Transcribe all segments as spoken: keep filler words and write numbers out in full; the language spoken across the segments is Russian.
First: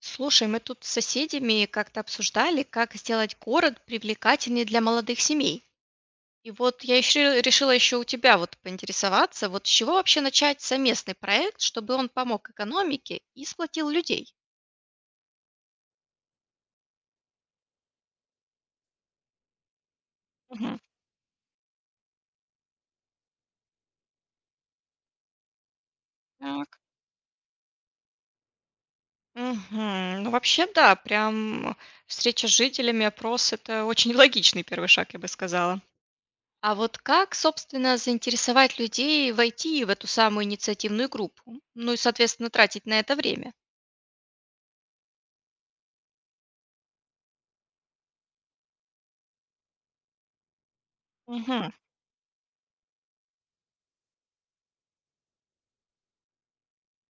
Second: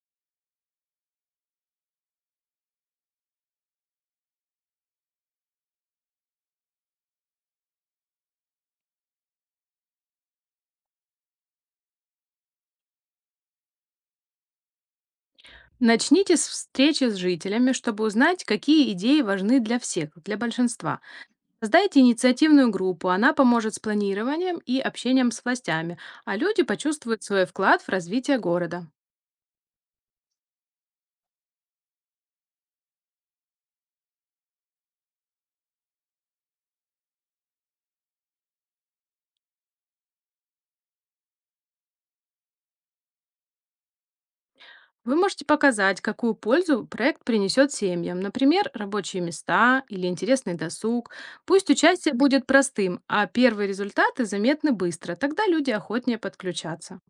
Слушай, мы тут с соседями как-то обсуждали, как сделать город привлекательнее для молодых семей. И вот я еще решила еще у тебя вот поинтересоваться, вот с чего вообще начать совместный проект, чтобы он помог экономике и сплотил людей? Начните с встречи с жителями, чтобы узнать, какие идеи важны для всех, для Мгм. большинства. Создайте инициативную группу, она поможет с планированием и общением с властями, а люди Так. почувствуют свой вклад в развитие города. Мгм. Ну вообще да, прям встреча с жителями, опрос– это очень логичный первый шаг, я бы сказала. А вот как, собственно, заинтересовать людей войти в эту самую инициативную группу? Ну и, соответственно, тратить на это время? Вы можете показать, какую пользу проект принесет семьям, например, рабочие места или интересный досуг. Пусть Мгм. участие будет простым, а первые результаты заметны быстро, тогда люди охотнее подключаться.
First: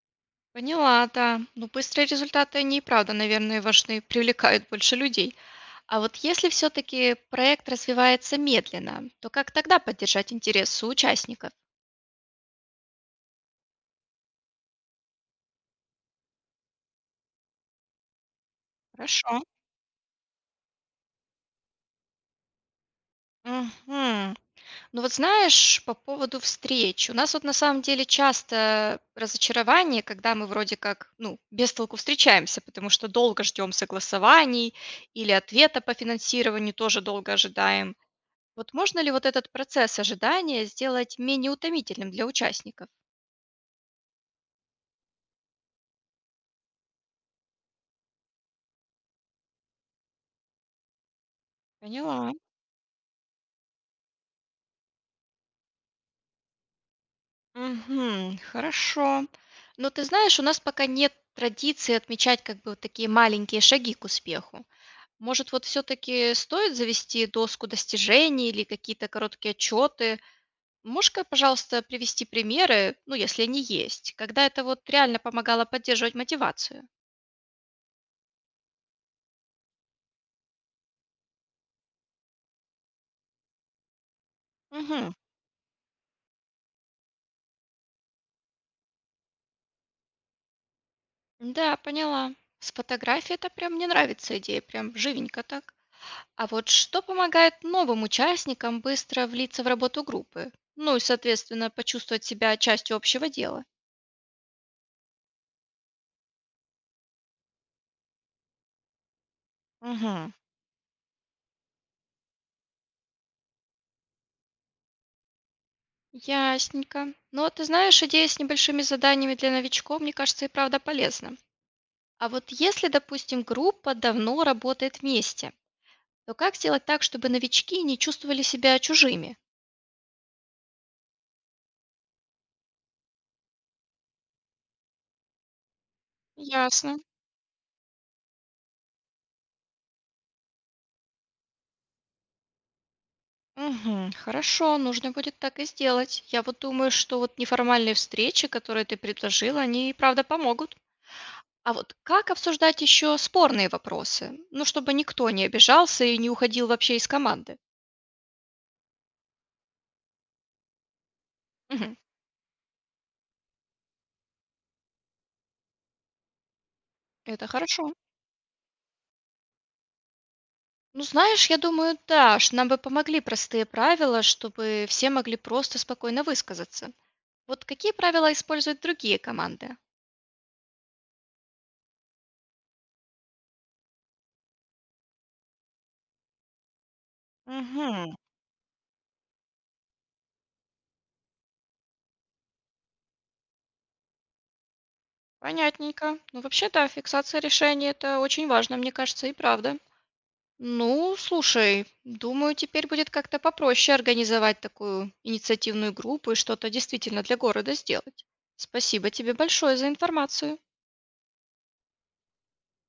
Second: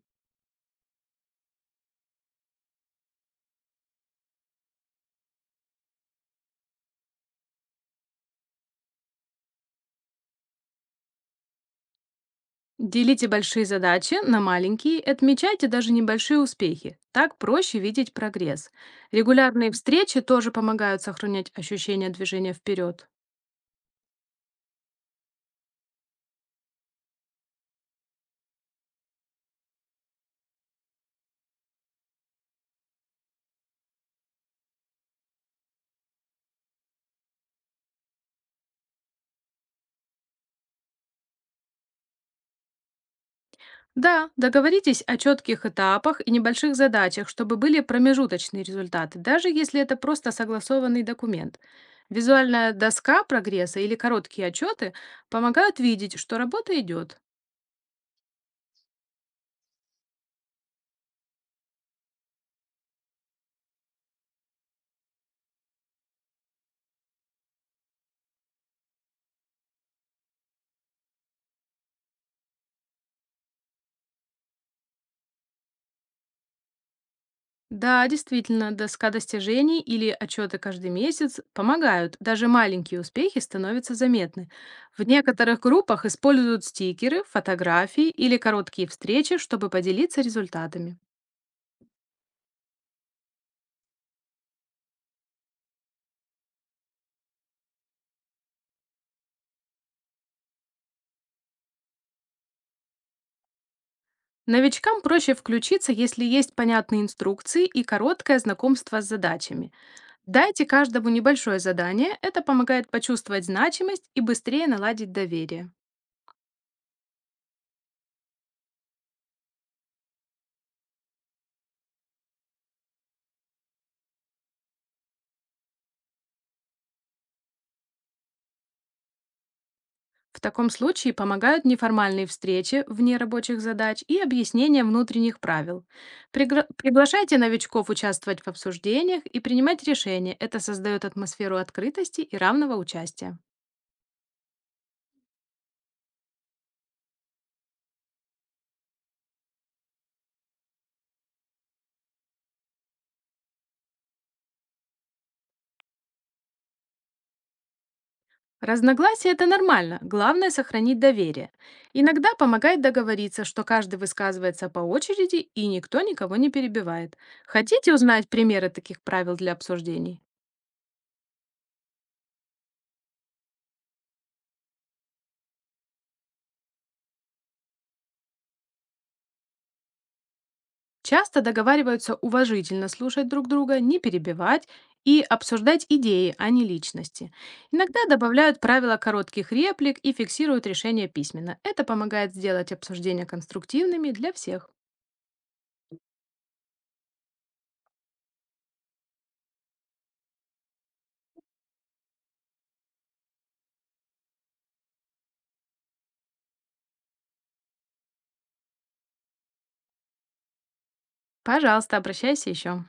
Поняла, да. Ну, быстрые результаты, они и правда, наверное, важны, привлекают больше людей. А вот если все-таки проект развивается медленно, то как тогда поддержать интерес у участников? Делите большие задачи на маленькие, и отмечайте даже небольшие успехи. Так проще видеть прогресс. Хорошо. Регулярные встречи тоже помогают сохранять ощущение движения вперед. Мгм. Ну вот знаешь, по поводу встреч. У нас вот на самом деле часто разочарование, когда мы вроде как, ну, без толку встречаемся, потому что долго ждем согласований или ответа по финансированию тоже долго ожидаем. Вот можно ли вот этот процесс ожидания сделать менее утомительным для участников? Да, договоритесь о четких этапах и небольших задачах, чтобы были промежуточные результаты, даже если это просто согласованный документ. Поняла. Визуальная доска прогресса или короткие отчеты помогают видеть, что работа идет. Мгм. Хорошо. Но ты знаешь, у нас пока нет традиции отмечать как бы вот такие маленькие шаги к успеху. Может, вот все-таки стоит завести доску достижений или какие-то короткие отчеты? Можешь, ка, пожалуйста, привести примеры, ну, если они есть, когда это вот реально помогало поддерживать мотивацию? Да, действительно, доска достижений или отчеты каждый месяц помогают. Даже маленькие успехи становятся заметны. В Мгм. некоторых группах используют стикеры, фотографии или короткие встречи, чтобы поделиться результатами. Да, поняла. С фотографией это прям мне нравится идея, прям живенько так. А вот что помогает новым участникам быстро влиться в работу группы? Ну и, соответственно, почувствовать себя частью общего дела. Новичкам проще включиться, если есть понятные инструкции и короткое знакомство с задачами. Угу. Дайте каждому небольшое задание, это помогает почувствовать значимость и быстрее наладить доверие. Ясненько. Ну, вот ты знаешь, идея с небольшими заданиями для новичков, мне кажется, и правда полезна. А вот если, допустим, группа давно работает вместе, то как сделать так, чтобы новички не чувствовали себя чужими? В таком случае помогают неформальные встречи вне рабочих задач и объяснение внутренних правил. Пригла- Ясно. Приглашайте новичков участвовать в обсуждениях и принимать решения. Это создает атмосферу открытости и равного участия. Угу, хорошо, нужно будет так и сделать. Я вот думаю, что вот неформальные встречи, которые ты предложила, они и правда помогут. А вот как обсуждать еще спорные вопросы? Ну, чтобы никто не обижался и не уходил вообще из команды. Разногласия– это нормально, главное– сохранить доверие. Мгм. Иногда помогает договориться, что каждый высказывается по очереди и никто никого не перебивает. Это Хотите хорошо. узнать примеры таких правил для обсуждений? Ну, знаешь, я думаю, да, ш- нам бы помогли простые правила, чтобы все могли просто спокойно высказаться. Вот какие правила используют другие команды? Часто договариваются уважительно слушать друг друга, не перебивать и обсуждать идеи, а не личности. Иногда Угу, добавляют правила коротких реплик и фиксируют решение письменно. Это помогает сделать обсуждения конструктивными для всех. понятненько. Ну, вообще, да, фиксация решений– это очень важно, мне кажется, и правда. Ну, слушай, думаю, теперь будет как-то попроще организовать такую инициативную группу и что-то действительно для города сделать. Спасибо тебе большое за информацию. Пожалуйста, обращайся еще.